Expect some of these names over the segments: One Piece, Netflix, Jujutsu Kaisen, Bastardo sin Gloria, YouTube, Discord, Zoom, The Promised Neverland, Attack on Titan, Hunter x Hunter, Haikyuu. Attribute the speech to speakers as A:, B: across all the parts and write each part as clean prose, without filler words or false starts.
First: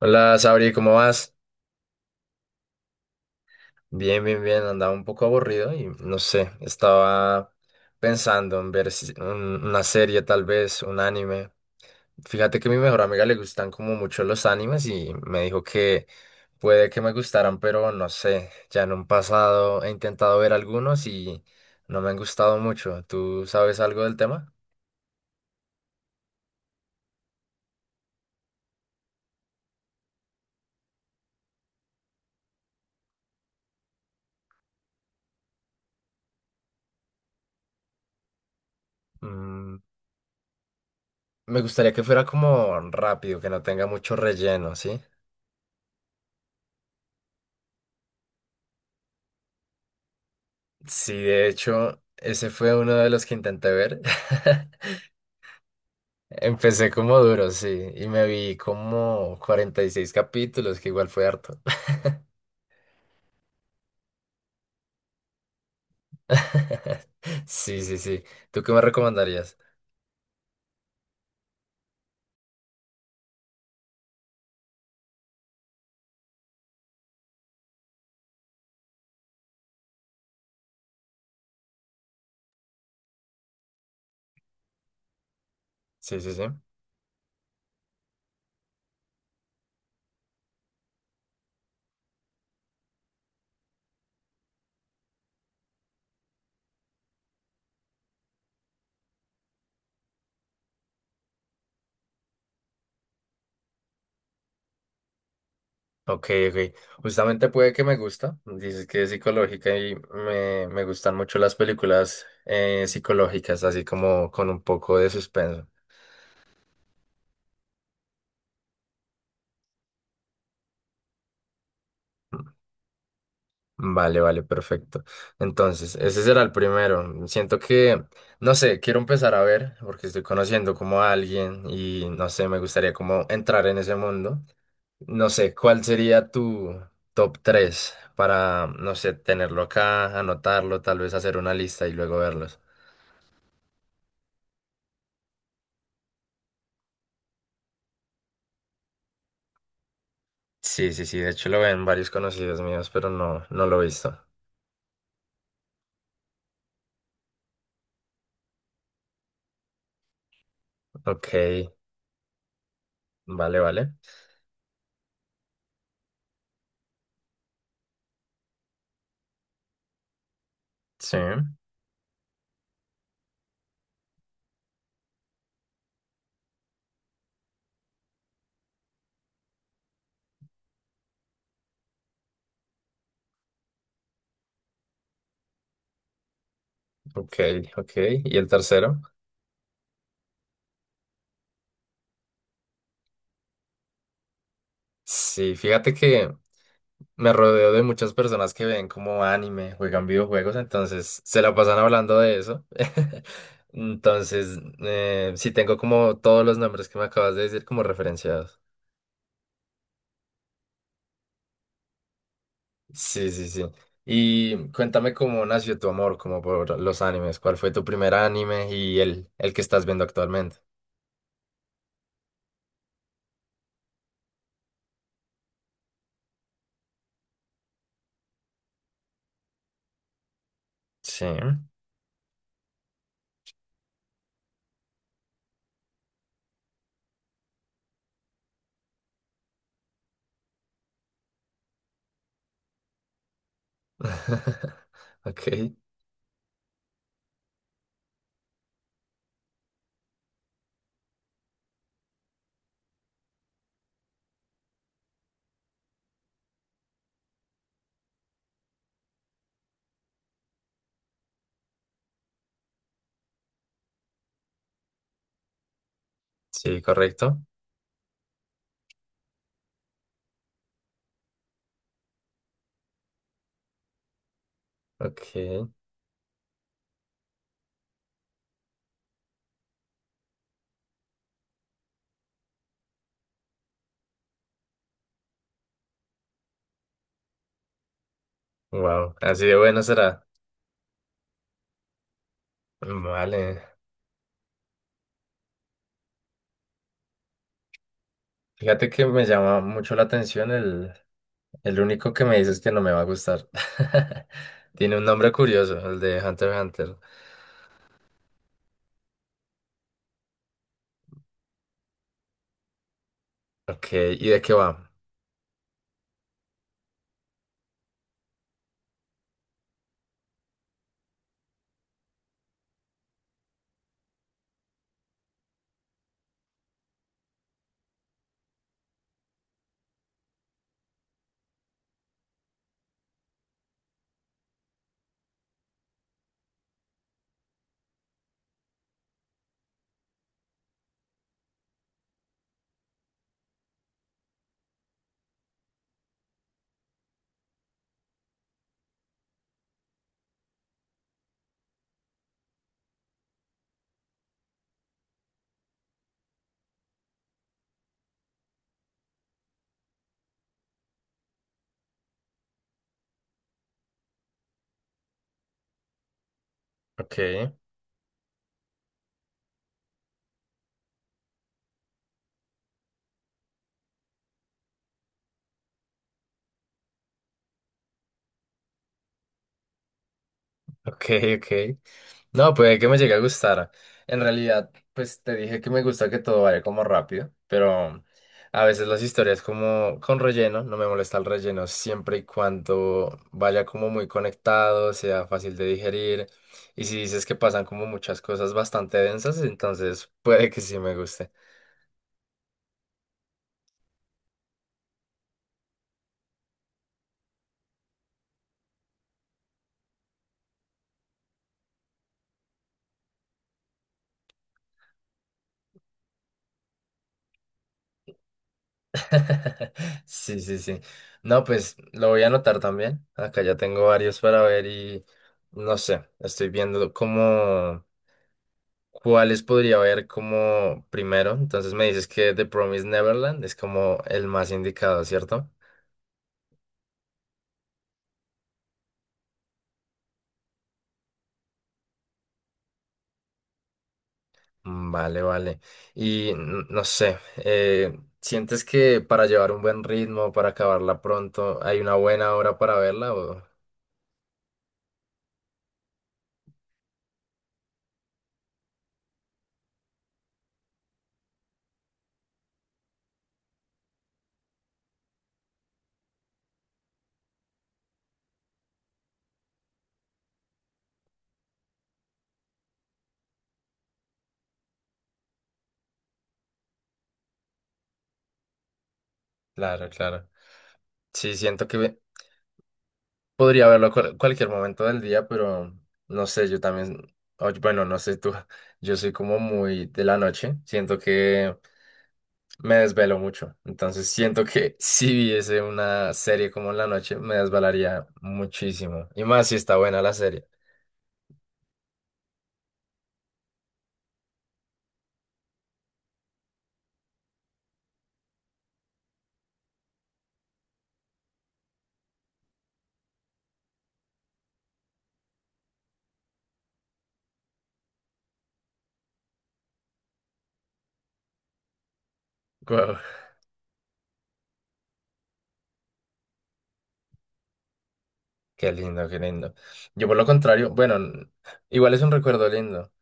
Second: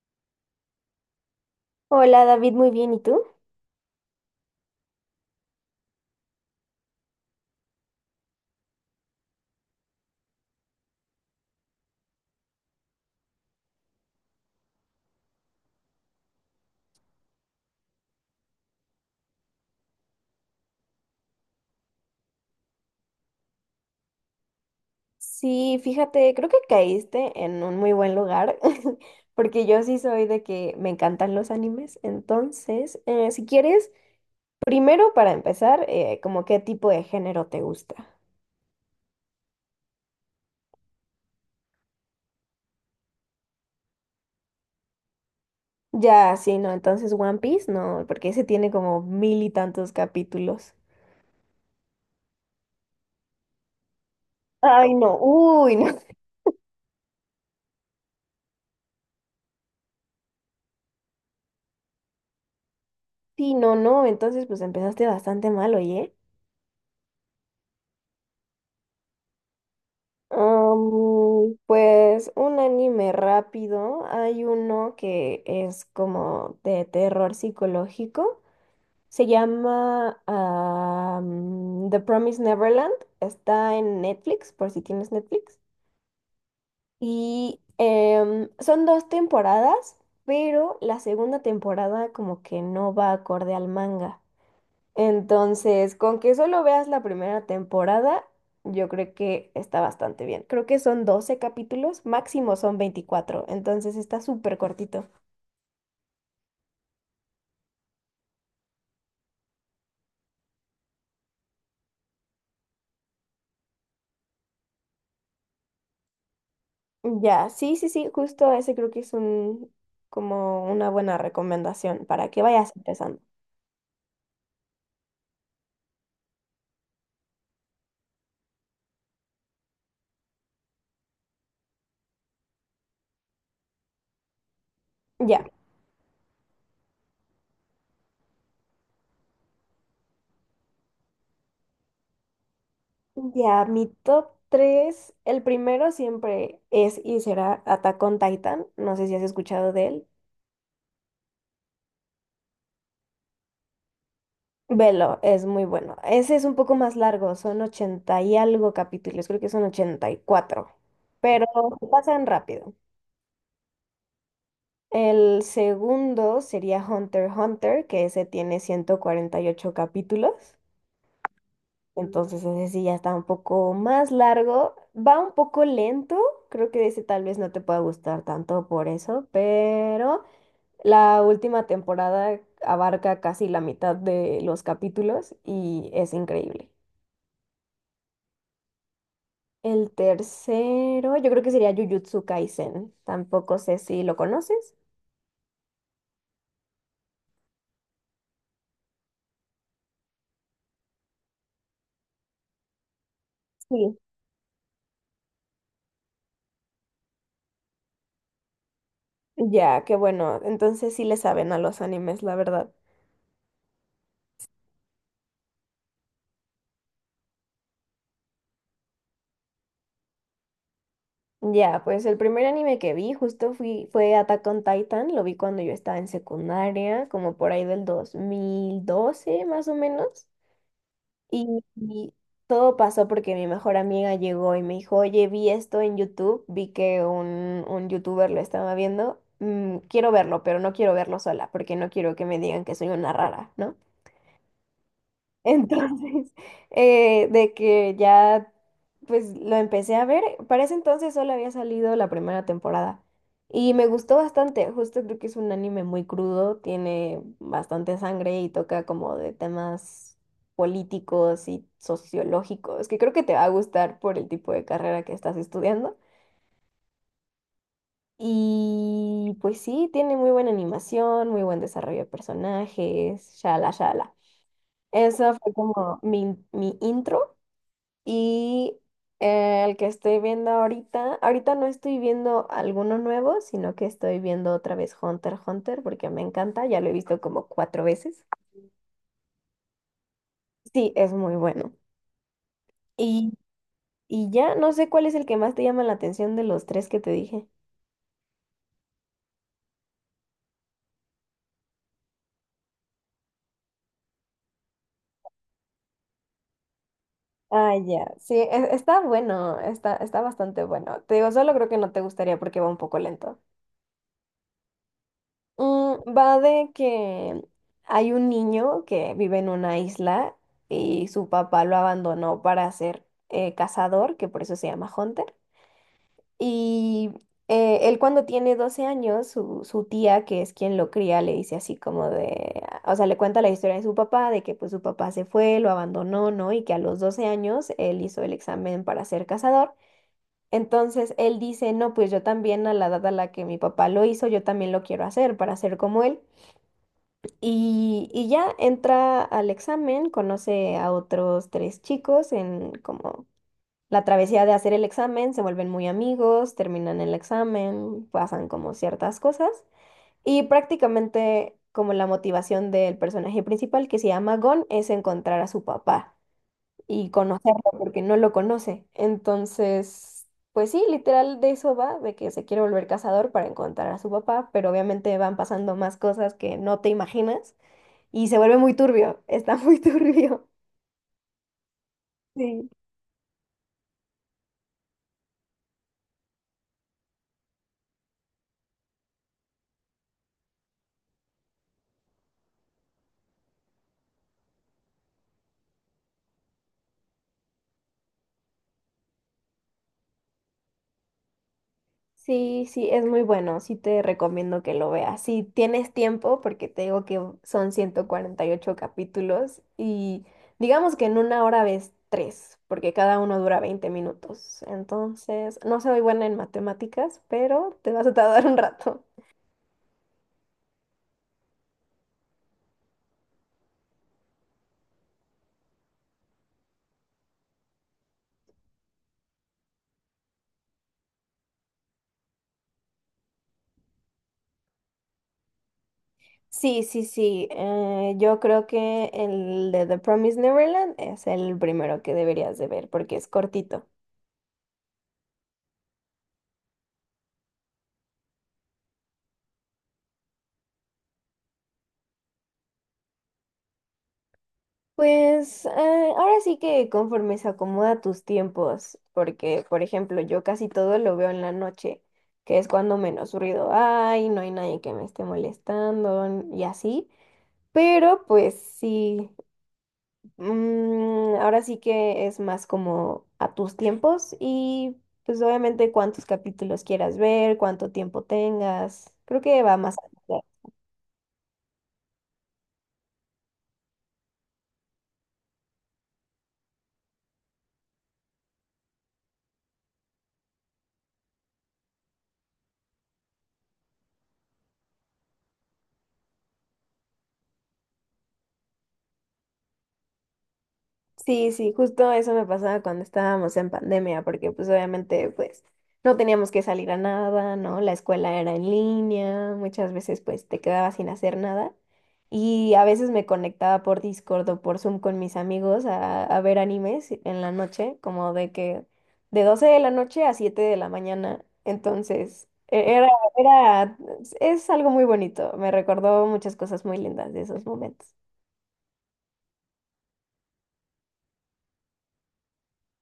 A: Hola, Sabri, ¿cómo vas?
B: Hola David, muy bien, ¿y tú?
A: Bien, bien, bien. Andaba un poco aburrido y no sé, estaba pensando en ver una serie, tal vez, un anime. Fíjate que a mi mejor amiga le gustan como mucho los animes y me dijo que puede que me gustaran, pero no sé. Ya en un pasado he intentado ver algunos y no me han gustado mucho. ¿Tú sabes algo del tema?
B: Sí, fíjate, creo que caíste en un muy buen lugar, porque yo sí soy de que me encantan los animes, entonces, si quieres, primero para empezar, como qué tipo de género te gusta.
A: Mm, me gustaría que fuera como rápido, que no tenga mucho relleno, ¿sí?
B: Ya, sí, no, entonces One Piece, no, porque ese tiene como mil y tantos capítulos.
A: Sí, de hecho, ese fue uno de los que intenté ver.
B: Ay, no, uy, no.
A: Empecé como duro, sí, y me vi como 46 capítulos, que igual fue harto.
B: Sí, no, no, entonces pues empezaste bastante mal, oye.
A: Sí, sí, sí. ¿Tú qué me recomendarías?
B: Pues un anime rápido. Hay uno que es como de terror psicológico. Se llama The Promised Neverland. Está en Netflix, por si tienes Netflix.
A: Sí, sí, sí.
B: Y son dos temporadas, pero la segunda temporada como que no va acorde al manga. Entonces, con que solo veas la primera temporada, yo creo que está bastante bien. Creo que son 12 capítulos, máximo son 24. Entonces está súper cortito.
A: Ok, ok. Justamente puede que me gusta. Dices que es psicológica y me gustan mucho las películas psicológicas, así como con un poco de suspenso.
B: Ya, sí, sí, sí, justo ese creo que es un, como una buena recomendación para que vayas empezando.
A: Vale, vale, perfecto. Entonces, ese será el primero. Siento que, no sé, quiero empezar a ver, porque estoy conociendo como a alguien y no sé, me gustaría como entrar en ese mundo. No
B: Ya,
A: sé, ¿cuál sería tu top 3 para, no sé, tenerlo acá, anotarlo, tal vez hacer una lista y luego verlos?
B: ya, mi top 3, el primero siempre es y será Attack on Titan, no sé si has escuchado de él.
A: Sí, sí, sí, de hecho lo ven varios conocidos míos, pero no, no lo he visto.
B: Velo, es muy bueno. Ese es un poco más largo, son 80 y algo capítulos, creo que son 84,
A: Ok,
B: pero se pasan rápido.
A: vale, vale.
B: El segundo sería Hunter x Hunter, que ese tiene 148 capítulos,
A: Sí,
B: entonces ese sí ya está un poco más largo, va un poco lento, creo que ese tal vez no te pueda gustar tanto por eso, pero la última temporada abarca casi la mitad de los capítulos y es increíble.
A: ok, ok. ¿Y el tercero?
B: El tercero, yo creo que sería Jujutsu Kaisen. Tampoco sé si lo conoces.
A: Sí, fíjate que me rodeo de muchas personas que ven como anime, juegan videojuegos, entonces se la pasan hablando de eso.
B: Sí.
A: Entonces, sí tengo como todos los nombres que me acabas de decir como referenciados.
B: Ya, qué bueno. Entonces sí le saben a los animes, la verdad.
A: Sí, sí, sí. Y cuéntame cómo nació tu amor como por los animes, cuál fue tu primer anime y el que estás viendo actualmente.
B: Ya, pues el primer anime que vi justo fue Attack on Titan. Lo vi cuando yo estaba en secundaria, como por ahí del 2012, más o menos.
A: Sí.
B: Y todo pasó porque mi mejor amiga llegó y me dijo, oye, vi esto en YouTube, vi que un youtuber lo estaba viendo, quiero verlo, pero no quiero verlo sola porque no quiero que me digan que soy una rara, ¿no?
A: Ok,
B: Entonces, de que ya, pues lo empecé a ver. Para ese entonces solo había salido la primera temporada. Y me gustó bastante. Justo creo que es un anime muy crudo, tiene bastante sangre y toca como de temas políticos y sociológicos, que creo que te va a gustar por el tipo de carrera que estás estudiando.
A: sí, correcto.
B: Y pues sí, tiene muy buena animación, muy buen desarrollo de personajes, shala, shala.
A: Ok,
B: Eso fue como mi intro. Y el que estoy viendo ahorita, ahorita no estoy viendo alguno nuevo, sino que estoy viendo otra vez Hunter x Hunter porque me encanta, ya lo he visto como cuatro veces.
A: wow, así de bueno será.
B: Sí, es muy bueno. Y,
A: Vale.
B: y ya no sé cuál es el que más te llama la atención de los tres que te dije.
A: Fíjate que me llama mucho la atención el único que me dices que no me va a gustar. Tiene un nombre curioso, el de Hunter x Hunter.
B: Ah, ya, sí, está bueno, está, está bastante bueno. Te digo, solo creo que no te gustaría porque va un poco lento.
A: Ok, ¿y de qué va?
B: Mm, va de que hay un niño que vive en una isla y su papá lo abandonó para ser cazador, que por eso se llama Hunter. Y él cuando tiene 12 años, su tía, que es quien lo cría, le dice así como de, o sea, le cuenta la historia de su papá, de que pues su papá se fue, lo abandonó, ¿no? Y que a los 12 años él hizo el examen para ser cazador. Entonces él dice, no, pues yo también a la edad a la que mi papá lo hizo, yo también lo quiero hacer para ser como él. Y ya entra al examen, conoce a otros tres chicos en como la travesía de hacer el examen, se vuelven muy amigos, terminan el examen, pasan como ciertas cosas. Y prácticamente como la motivación del personaje principal, que se llama Gon, es encontrar a su papá y
A: Ok.
B: conocerlo porque no lo conoce. Entonces, pues sí, literal de eso va, de que se quiere volver cazador para encontrar a su papá, pero obviamente van pasando más cosas que no te imaginas. Y se vuelve muy turbio, está muy turbio.
A: Ok, ok. No,
B: Sí.
A: puede que me llegue a gustar. En realidad, pues te dije que me gusta que todo vaya como rápido, pero a veces las historias como con relleno, no me molesta el relleno siempre y cuando vaya como muy conectado, sea fácil de digerir. Y si dices que pasan como muchas cosas bastante densas, entonces puede que sí me guste.
B: Sí, sí, es muy bueno, sí te recomiendo que lo veas. Si tienes tiempo, porque te digo que son 148 capítulos y digamos que en una hora ves tres, porque cada uno dura 20 minutos. Entonces, no soy buena en matemáticas, pero te vas a tardar un rato.
A: Sí, sí, sí. No, pues lo voy a anotar también. Acá ya tengo varios para ver y no sé, estoy viendo cómo. ¿Cuáles podría ver como primero? Entonces me dices que The Promised Neverland es como el más indicado, ¿cierto?
B: Sí, sí, sí, yo creo que el de The Promised Neverland es el primero que deberías de ver porque es cortito.
A: Mm, vale, vale. Y no sé, ¿sientes que para llevar un buen ritmo, para acabarla pronto, hay una buena hora para verla? O-
B: Pues ahora sí que conforme se acomoda tus tiempos, porque por ejemplo yo casi todo lo veo en la noche, que es cuando menos ruido hay, no hay nadie que me esté molestando y así, pero pues sí, ahora sí que es más como a tus tiempos y pues obviamente cuántos capítulos quieras ver, cuánto tiempo tengas, creo que va
A: claro,
B: más.
A: claro. Sí, siento que podría verlo cualquier momento del día, pero no sé, yo también, oye, bueno, no sé tú, yo soy como muy de la noche, siento que... Me desvelo mucho, entonces siento que si viese una serie como en la noche me desvelaría muchísimo, y más si está buena la serie.
B: Sí, sí, justo eso me pasaba cuando estábamos en pandemia, porque pues obviamente pues no teníamos que salir a nada, ¿no? La escuela era en línea, muchas veces pues te quedabas sin hacer nada y a veces me conectaba por Discord o por Zoom con mis amigos a, ver animes en la noche, como de que de 12 de la noche a 7 de la mañana, entonces
A: Guau,
B: era, es algo muy bonito, me recordó muchas cosas muy lindas de esos momentos.
A: qué lindo, qué lindo. Yo por lo contrario, bueno, igual es un recuerdo lindo.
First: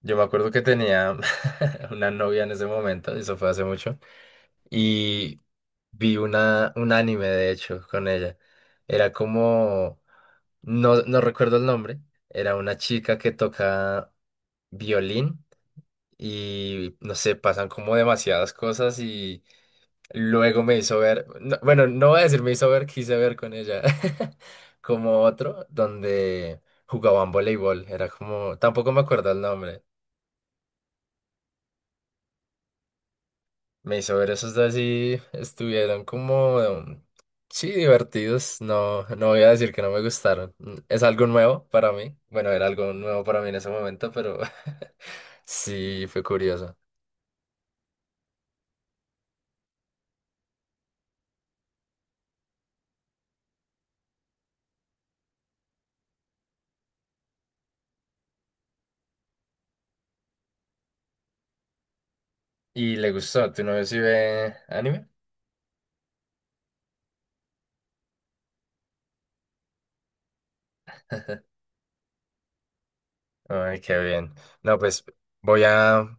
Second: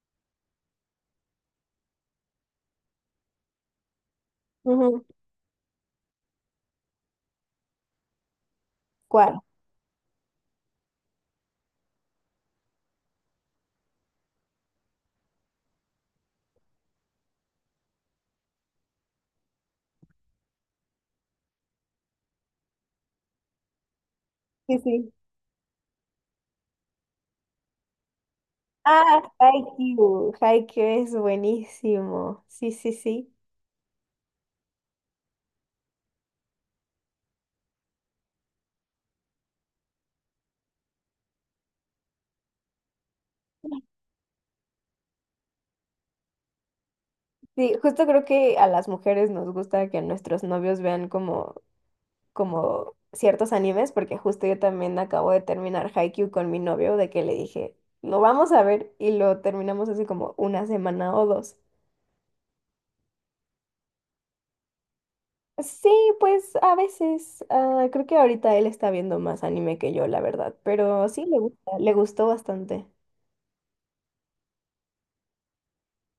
A: Yo me acuerdo que tenía una novia en ese momento, eso fue hace mucho,
B: Ujú.
A: y vi un anime de hecho con ella. Era
B: ¿Cuál?
A: como, no, no recuerdo el nombre, era una chica que toca violín y no sé, pasan como demasiadas cosas y luego me hizo ver, no- bueno, no voy a decir me hizo ver, quise ver con ella,
B: Sí, sí.
A: como otro donde jugaban voleibol, era como, tampoco me
B: Ah,
A: acuerdo el nombre,
B: Haikyuu. Haikyuu es buenísimo. Sí, sí, sí.
A: me hizo ver esos dos y estuvieron como, sí, divertidos, no, no voy a decir que no me gustaron. Es algo nuevo para mí, bueno, era algo nuevo para mí en ese momento, pero sí, fue curioso.
B: Sí, justo creo que a las mujeres nos gusta que nuestros novios vean como, como ciertos animes, porque justo yo también acabo de terminar Haikyuu con mi novio, de que le dije, lo vamos a ver, y lo terminamos hace como una semana o dos.
A: ¿Y le gustó? ¿Tu novio sí ve anime?
B: Sí, pues a veces. Creo que ahorita él está viendo más anime que yo, la verdad, pero sí le gusta, le gustó bastante.
A: Ay, qué bien. No, pues voy a,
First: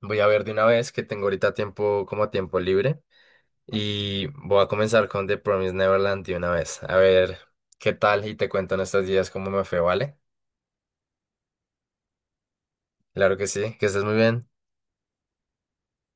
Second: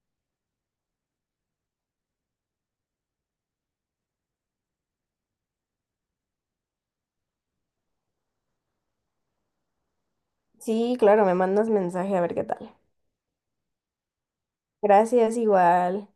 A: voy a ver de una vez que tengo ahorita tiempo como tiempo libre y voy a comenzar con The Promised Neverland de una vez. A ver qué tal y te cuento en estos días cómo me fue, ¿vale?
B: Sí, claro, me mandas mensaje a ver qué tal.
A: Claro que sí, que estés muy bien.
B: Gracias, igual.